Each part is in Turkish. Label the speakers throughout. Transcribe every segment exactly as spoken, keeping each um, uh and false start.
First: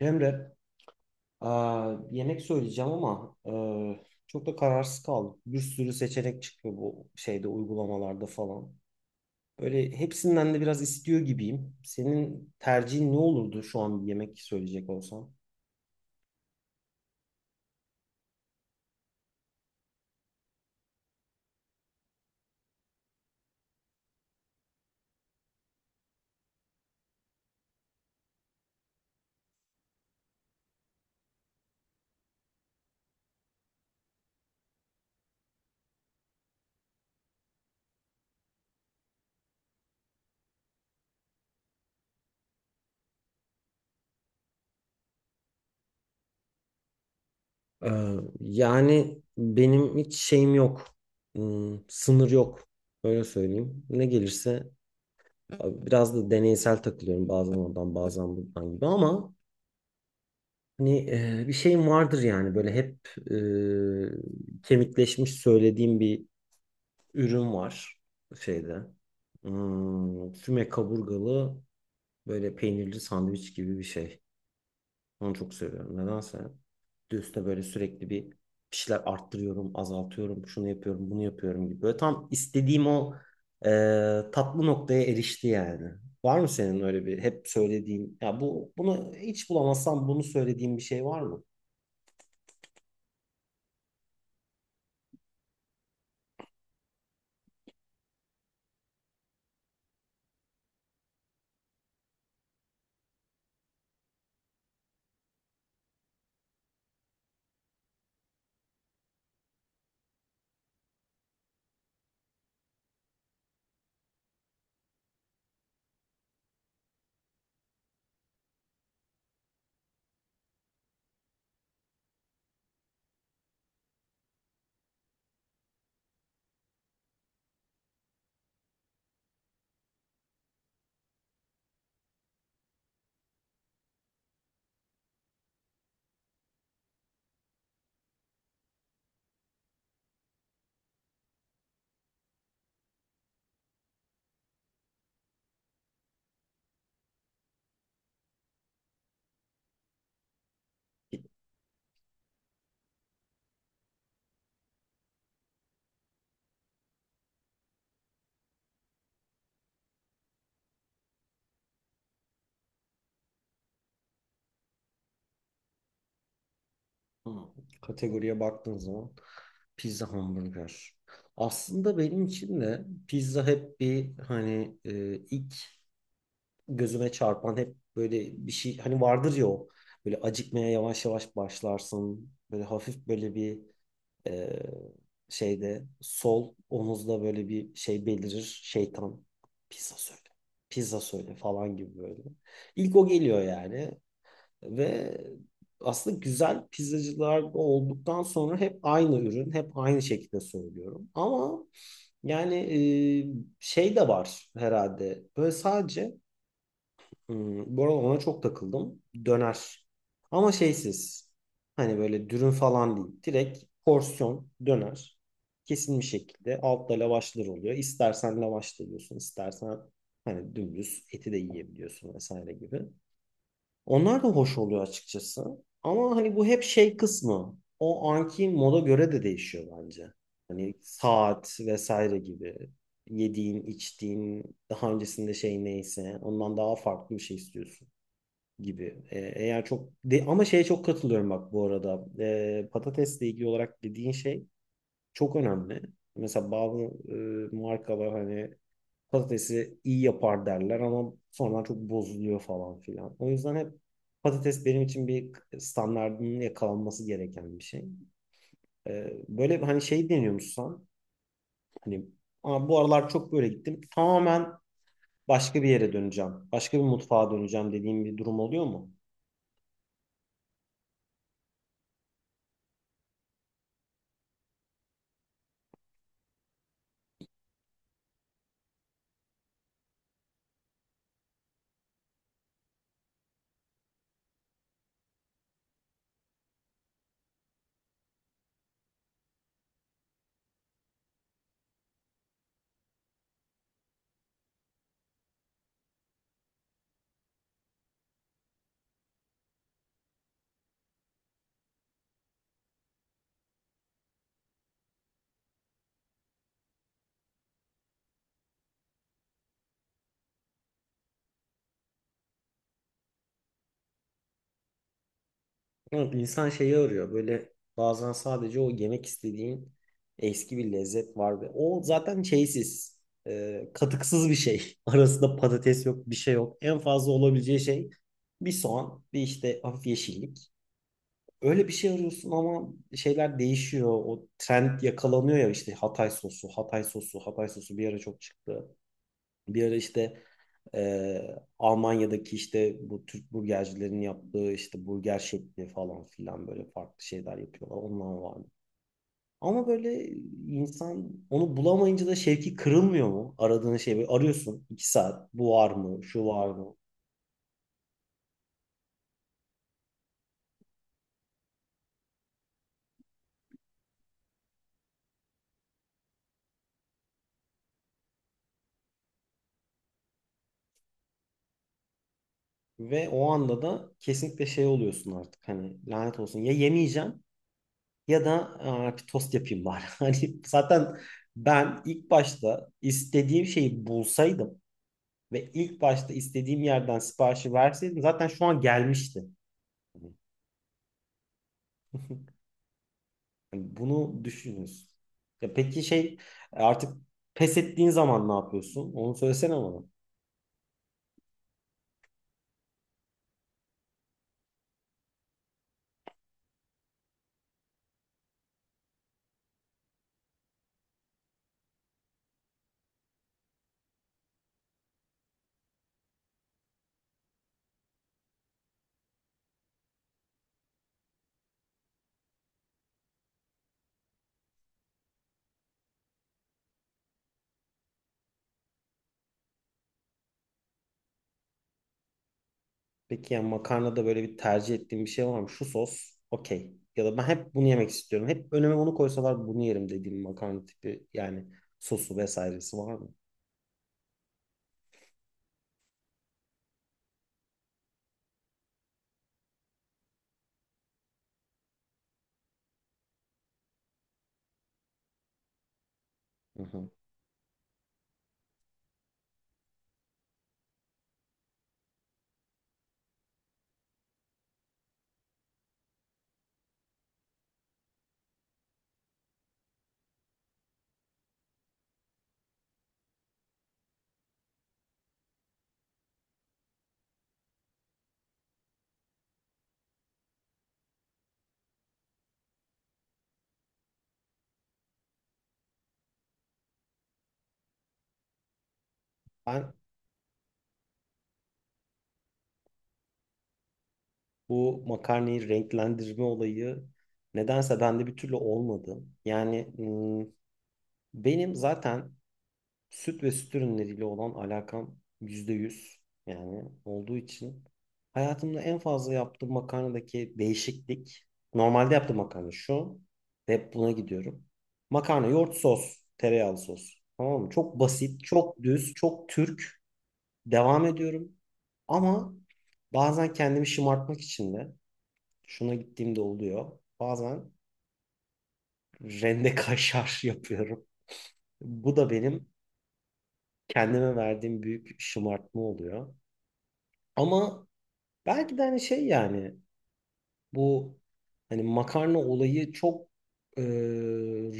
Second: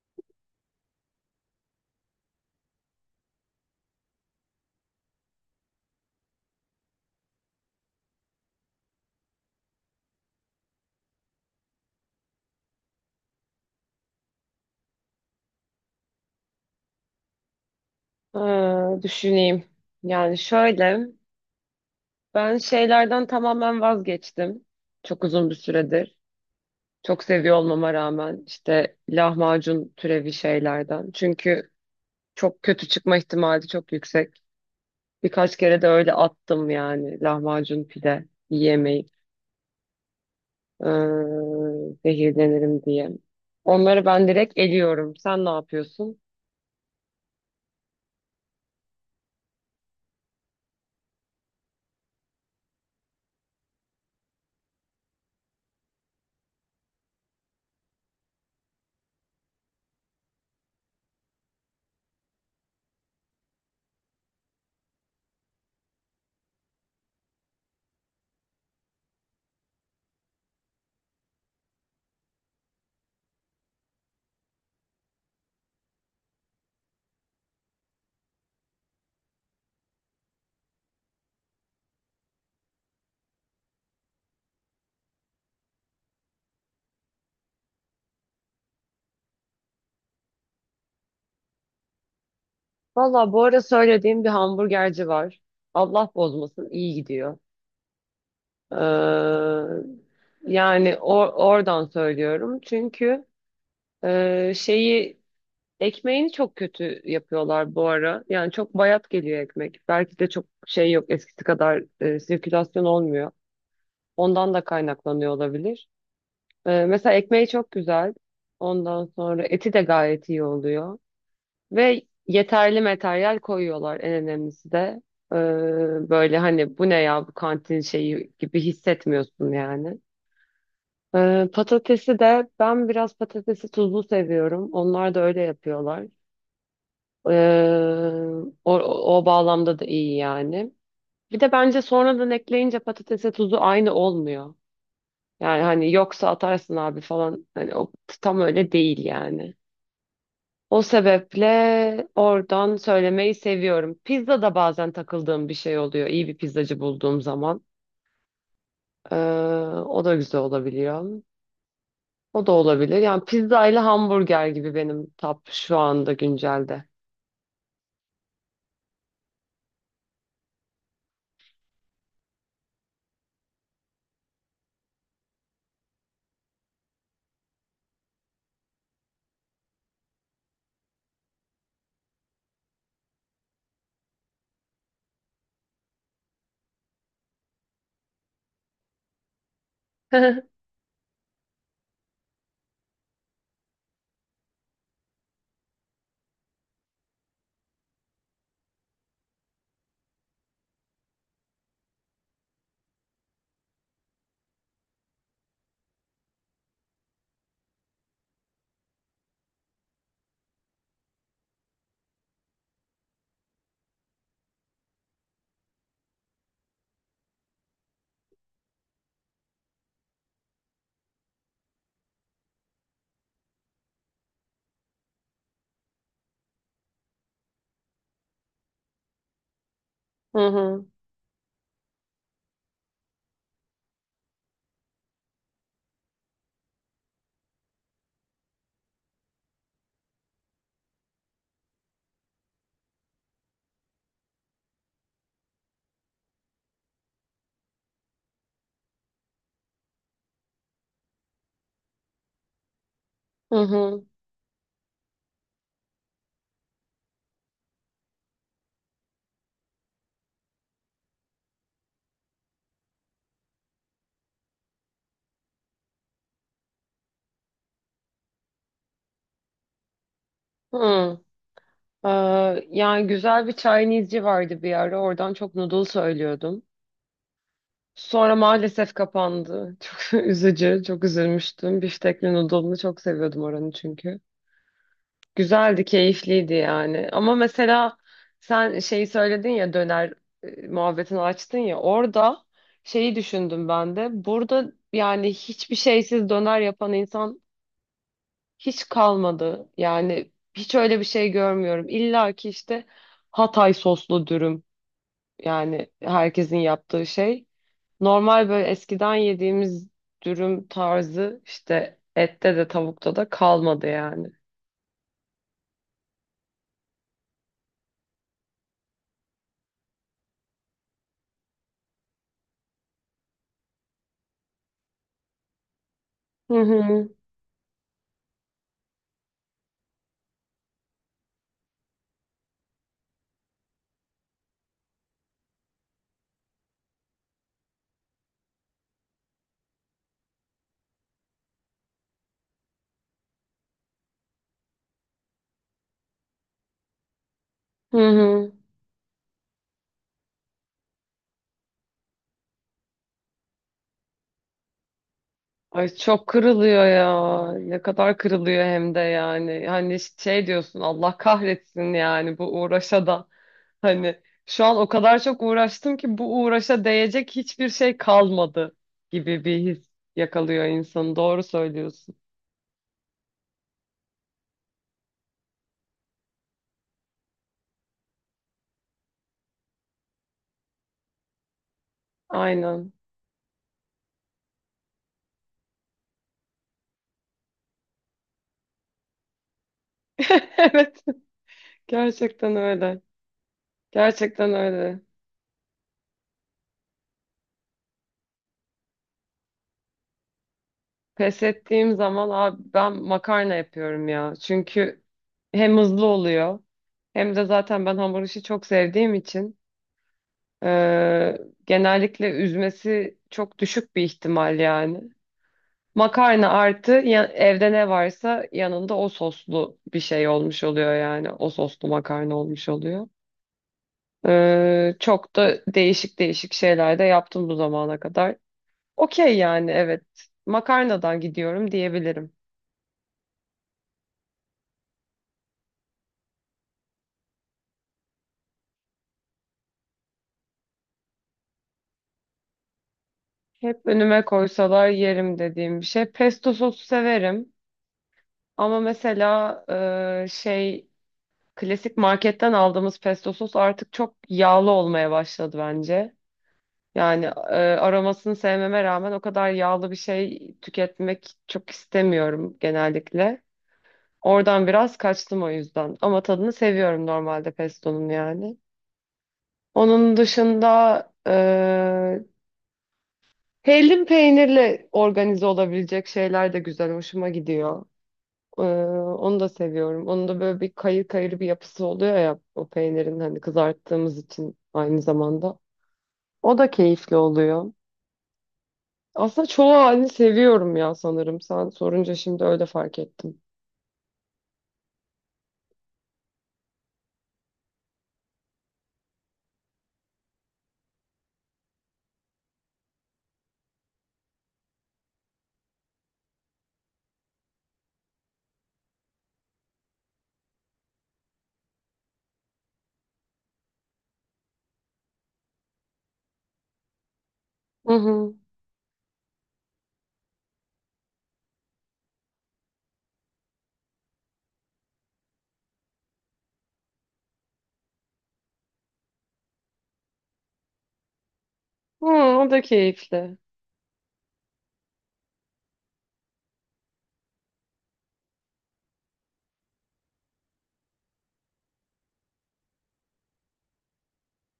Speaker 1: Emre, aa, yemek söyleyeceğim ama eee, çok da kararsız kaldım. Bir sürü seçenek çıkıyor bu şeyde, uygulamalarda falan. Böyle hepsinden de biraz istiyor gibiyim. Senin tercihin ne olurdu şu an bir yemek söyleyecek olsan?
Speaker 2: Ha, düşüneyim. Yani şöyle, ben şeylerden tamamen vazgeçtim. Çok uzun bir süredir. Çok seviyor olmama rağmen işte lahmacun türevi şeylerden. Çünkü çok kötü çıkma ihtimali çok yüksek. Birkaç kere de öyle attım yani lahmacun pide yiyemeyip ee, zehirlenirim diye. Onları ben direkt eliyorum. Sen ne yapıyorsun?
Speaker 1: Ee, yani benim hiç şeyim yok. Hmm, sınır yok. Öyle söyleyeyim. Ne gelirse biraz da deneysel takılıyorum. Bazen oradan bazen buradan gibi ama hani, e, bir şeyim vardır yani, böyle hep e, kemikleşmiş söylediğim bir ürün var şeyde. Hmm, füme kaburgalı böyle peynirli sandviç gibi bir şey. Onu çok seviyorum. Nedense de üstüne böyle sürekli bir bir şeyler arttırıyorum, azaltıyorum, şunu yapıyorum, bunu yapıyorum gibi. Böyle tam istediğim o e, tatlı noktaya erişti yani. Var mı senin öyle bir hep söylediğin, ya bu bunu hiç bulamazsam bunu söylediğin bir şey var mı?
Speaker 2: Valla bu ara söylediğim bir hamburgerci var. Allah bozmasın iyi gidiyor. Ee, Yani or- oradan söylüyorum. Çünkü e, şeyi ekmeğini çok kötü yapıyorlar bu ara. Yani çok bayat geliyor ekmek. Belki de çok şey yok eskisi kadar e, sirkülasyon olmuyor. Ondan da kaynaklanıyor olabilir. Ee, mesela ekmeği çok güzel. Ondan sonra eti de gayet iyi oluyor. Ve yeterli materyal koyuyorlar en önemlisi de. Ee, böyle hani bu ne ya bu kantin şeyi gibi hissetmiyorsun yani. Ee, patatesi de ben biraz patatesi tuzlu seviyorum. Onlar da öyle yapıyorlar. Ee, o, o bağlamda da iyi yani. Bir de bence sonradan ekleyince patatese tuzu aynı olmuyor. Yani hani yoksa atarsın abi falan. Hani o tam öyle değil yani. O sebeple oradan söylemeyi seviyorum. Pizza da bazen takıldığım bir şey oluyor. İyi bir pizzacı bulduğum zaman. Ee, o da güzel olabiliyor. O da olabilir. Yani pizza ile hamburger gibi benim top şu anda güncelde.
Speaker 1: Hı. Kategoriye baktığın zaman pizza, hamburger. Aslında benim için de pizza hep bir hani, e, ilk gözüme çarpan hep böyle bir şey hani vardır ya, o böyle acıkmaya yavaş yavaş başlarsın. Böyle hafif böyle bir e, şeyde, sol omuzda böyle bir şey belirir. Şeytan, pizza söyle. Pizza söyle falan gibi böyle. İlk o geliyor yani. Ve aslında güzel pizzacılar olduktan sonra hep aynı ürün, hep aynı şekilde söylüyorum. Ama yani e, şey de var herhalde. Böyle sadece hmm, bu arada ona çok takıldım. Döner. Ama şeysiz. Hani böyle dürüm falan değil. Direkt porsiyon döner. Kesin bir şekilde altta lavaşlar oluyor. İstersen lavaş da yiyorsun, istersen hani dümdüz eti de yiyebiliyorsun vesaire gibi. Onlar da hoş oluyor açıkçası. Ama hani bu hep şey kısmı. O anki moda göre de değişiyor bence.
Speaker 2: Hı
Speaker 1: Hani
Speaker 2: hı.
Speaker 1: saat vesaire gibi. Yediğin, içtiğin, daha öncesinde şey neyse, ondan daha farklı bir şey istiyorsun gibi. Ee, eğer çok de, ama şeye çok katılıyorum bak bu arada. Ee, patatesle ilgili olarak dediğin şey çok önemli. Mesela bazı e, markalar hani patatesi iyi yapar derler ama sonradan çok bozuluyor falan filan. O yüzden
Speaker 2: Hı
Speaker 1: hep
Speaker 2: hı.
Speaker 1: patates benim için bir standardının yakalanması gereken bir şey. Ee, böyle hani şey deniyormuşsan, hani, "Aa, bu aralar çok böyle gittim. Tamamen başka bir yere döneceğim. Başka bir mutfağa döneceğim" dediğim bir durum oluyor mu?
Speaker 2: Hı. Ee, yani güzel bir Chinese'ci vardı bir ara. Oradan çok noodle söylüyordum. Sonra maalesef kapandı. Çok üzücü, çok üzülmüştüm. Biftekli noodle'ını çok seviyordum oranı çünkü. Güzeldi, keyifliydi yani. Ama mesela sen şeyi söyledin ya döner e, muhabbetini açtın ya orada şeyi düşündüm ben de. Burada yani hiçbir şeysiz döner yapan insan hiç kalmadı. Yani hiç öyle bir şey görmüyorum. İlla ki işte Hatay soslu dürüm yani herkesin yaptığı şey. Normal böyle eskiden yediğimiz dürüm tarzı işte ette de tavukta da kalmadı yani.
Speaker 1: Ama insan şeyi arıyor. Böyle bazen sadece o yemek istediğin eski bir lezzet var ve o zaten şeysiz, e, katıksız bir şey. Arasında patates yok, bir şey
Speaker 2: Hı
Speaker 1: yok. En
Speaker 2: hı.
Speaker 1: fazla olabileceği şey bir soğan, bir işte hafif yeşillik. Öyle bir şey arıyorsun ama şeyler değişiyor. O trend yakalanıyor ya, işte Hatay sosu, Hatay sosu, Hatay sosu bir ara çok çıktı. Bir ara işte ee, Almanya'daki işte bu Türk burgercilerin yaptığı işte burger şekli falan filan, böyle farklı şeyler yapıyorlar.
Speaker 2: Hı
Speaker 1: Onlar var mı?
Speaker 2: hı.
Speaker 1: Ama böyle insan onu bulamayınca da şevki kırılmıyor mu? Aradığın şey, böyle arıyorsun iki saat, bu var
Speaker 2: Ay
Speaker 1: mı, şu
Speaker 2: çok
Speaker 1: var mı?
Speaker 2: kırılıyor ya. Ne kadar kırılıyor hem de yani. Hani şey diyorsun Allah kahretsin yani bu uğraşa da. Hani şu an o kadar çok uğraştım ki bu uğraşa değecek hiçbir şey kalmadı gibi bir his yakalıyor insanı. Doğru söylüyorsun.
Speaker 1: Ve o anda da kesinlikle şey oluyorsun artık, hani lanet olsun ya, yemeyeceğim ya da, "Aa, bir tost yapayım bari." Hani zaten ben ilk başta
Speaker 2: Aynen.
Speaker 1: istediğim şeyi bulsaydım ve ilk başta istediğim yerden siparişi verseydim zaten şu an gelmişti.
Speaker 2: Evet, gerçekten öyle.
Speaker 1: Yani bunu
Speaker 2: Gerçekten
Speaker 1: düşününüz.
Speaker 2: öyle.
Speaker 1: Ya peki şey, artık pes ettiğin zaman ne yapıyorsun? Onu söylesene bana.
Speaker 2: Pes ettiğim zaman abi ben makarna yapıyorum ya. Çünkü hem hızlı oluyor hem de zaten ben hamur işi çok sevdiğim için eee, genellikle üzmesi çok düşük bir ihtimal yani. Makarna artı ya- evde ne varsa yanında o soslu bir şey olmuş oluyor yani. O soslu makarna olmuş oluyor. Ee, çok da değişik değişik şeyler de yaptım bu zamana kadar. Okey yani evet. Makarnadan gidiyorum diyebilirim.
Speaker 1: Peki yani makarnada böyle bir tercih ettiğin bir şey var mı? Şu sos okey. Ya da ben hep bunu yemek istiyorum. Hep önüme onu koysalar bunu yerim dediğim makarna tipi, yani sosu vesairesi var mı?
Speaker 2: Hep önüme koysalar yerim dediğim bir şey. Pesto sosu severim. Ama mesela e, şey klasik marketten aldığımız pesto sos artık çok yağlı olmaya başladı bence.
Speaker 1: Hı hı.
Speaker 2: Yani e, aromasını sevmeme rağmen o kadar yağlı bir şey tüketmek çok istemiyorum genellikle. Oradan biraz kaçtım o yüzden. Ama tadını seviyorum normalde pestonun yani. Onun dışında e, hellim peynirle organize olabilecek şeyler de güzel, hoşuma gidiyor. E, onu da seviyorum. Onun da böyle bir kayır kayır bir yapısı oluyor ya o peynirin hani kızarttığımız için aynı zamanda. O da keyifli oluyor. Aslında
Speaker 1: Ben
Speaker 2: çoğu halini seviyorum ya sanırım. Sen sorunca şimdi öyle fark ettim.
Speaker 1: bu makarnayı renklendirme olayı nedense bende bir türlü olmadı. Yani hmm, benim zaten süt ve süt ürünleriyle olan alakam yüzde yüz yani olduğu için hayatımda en fazla yaptığım makarnadaki değişiklik, normalde yaptığım makarna şu ve hep buna gidiyorum. Makarna, yoğurt, sos, tereyağlı sos. Tamam mı? Çok
Speaker 2: Hı
Speaker 1: basit,
Speaker 2: hı.
Speaker 1: çok düz, çok Türk. Devam ediyorum. Ama bazen kendimi şımartmak için de şuna gittiğimde oluyor. Bazen rende kaşar yapıyorum. Bu
Speaker 2: Hı,
Speaker 1: da benim
Speaker 2: o da keyifli.
Speaker 1: kendime verdiğim büyük şımartma oluyor. Ama belki de hani şey yani, bu hani makarna olayı çok e,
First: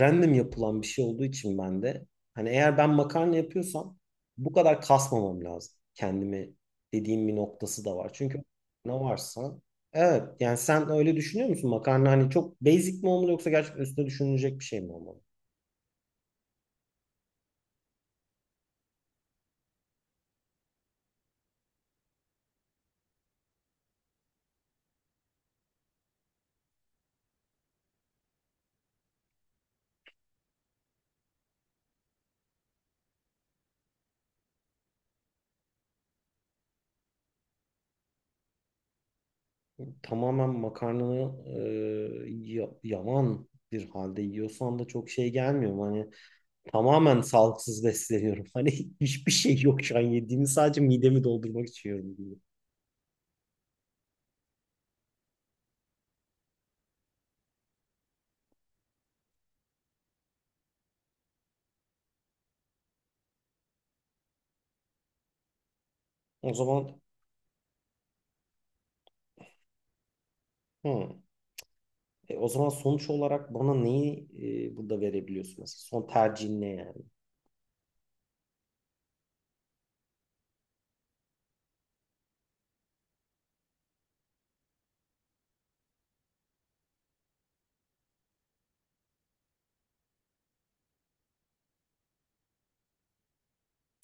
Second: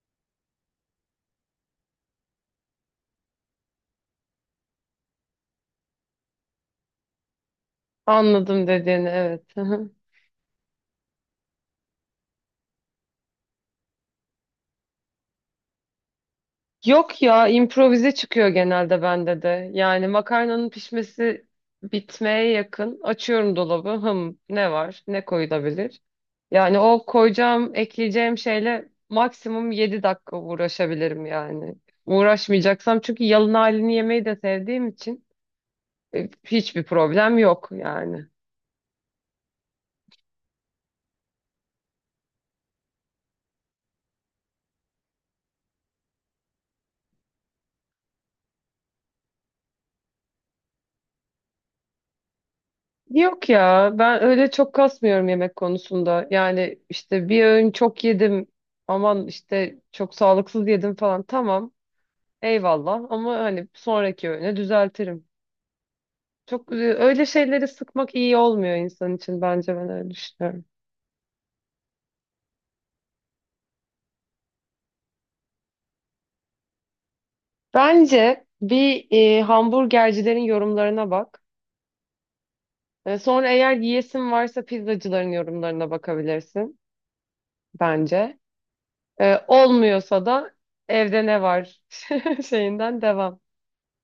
Speaker 1: random yapılan bir şey olduğu için ben de hani eğer ben makarna yapıyorsam bu kadar kasmamam lazım kendimi dediğim bir noktası da var. Çünkü
Speaker 2: Anladım
Speaker 1: ne
Speaker 2: dediğini evet.
Speaker 1: varsa,
Speaker 2: Hı hı.
Speaker 1: evet yani, sen öyle düşünüyor musun, makarna hani çok basic mi olmalı yoksa gerçekten üstüne düşünülecek bir şey mi olmalı?
Speaker 2: Yok ya improvize çıkıyor genelde bende de. Yani makarnanın pişmesi bitmeye yakın. Açıyorum dolabı. Hım ne var? Ne koyulabilir? Yani o koyacağım, ekleyeceğim şeyle maksimum yedi dakika uğraşabilirim yani. Uğraşmayacaksam çünkü yalın halini yemeyi de sevdiğim için. E, Hiçbir problem yok yani.
Speaker 1: Tamamen makarnanı e, ya- yaman bir halde yiyorsan da çok şey gelmiyor, hani tamamen sağlıksız besleniyorum. Hani hiçbir şey yok, şu an yediğimi sadece midemi doldurmak için yiyorum gibi.
Speaker 2: Yok ya ben öyle çok kasmıyorum yemek konusunda. Yani işte bir öğün çok yedim aman işte çok sağlıksız yedim falan tamam eyvallah ama hani sonraki öğüne düzeltirim.
Speaker 1: O
Speaker 2: Çok e,
Speaker 1: zaman
Speaker 2: öyle şeyleri sıkmak iyi olmuyor insan için bence ben öyle düşünüyorum.
Speaker 1: hı. E, o zaman sonuç olarak bana neyi e, burada verebiliyorsun mesela? Son tercihin ne yani?
Speaker 2: Bence bir e, hamburgercilerin yorumlarına bak. E, sonra eğer yiyesin varsa pizzacıların yorumlarına bakabilirsin bence. E, olmuyorsa da evde ne var şeyinden devam.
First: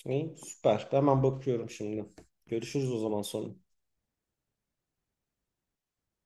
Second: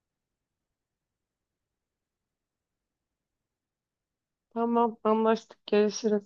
Speaker 1: İyi, süper. Hemen bakıyorum şimdi. Görüşürüz o zaman sonra.
Speaker 2: Tamam anlaştık görüşürüz.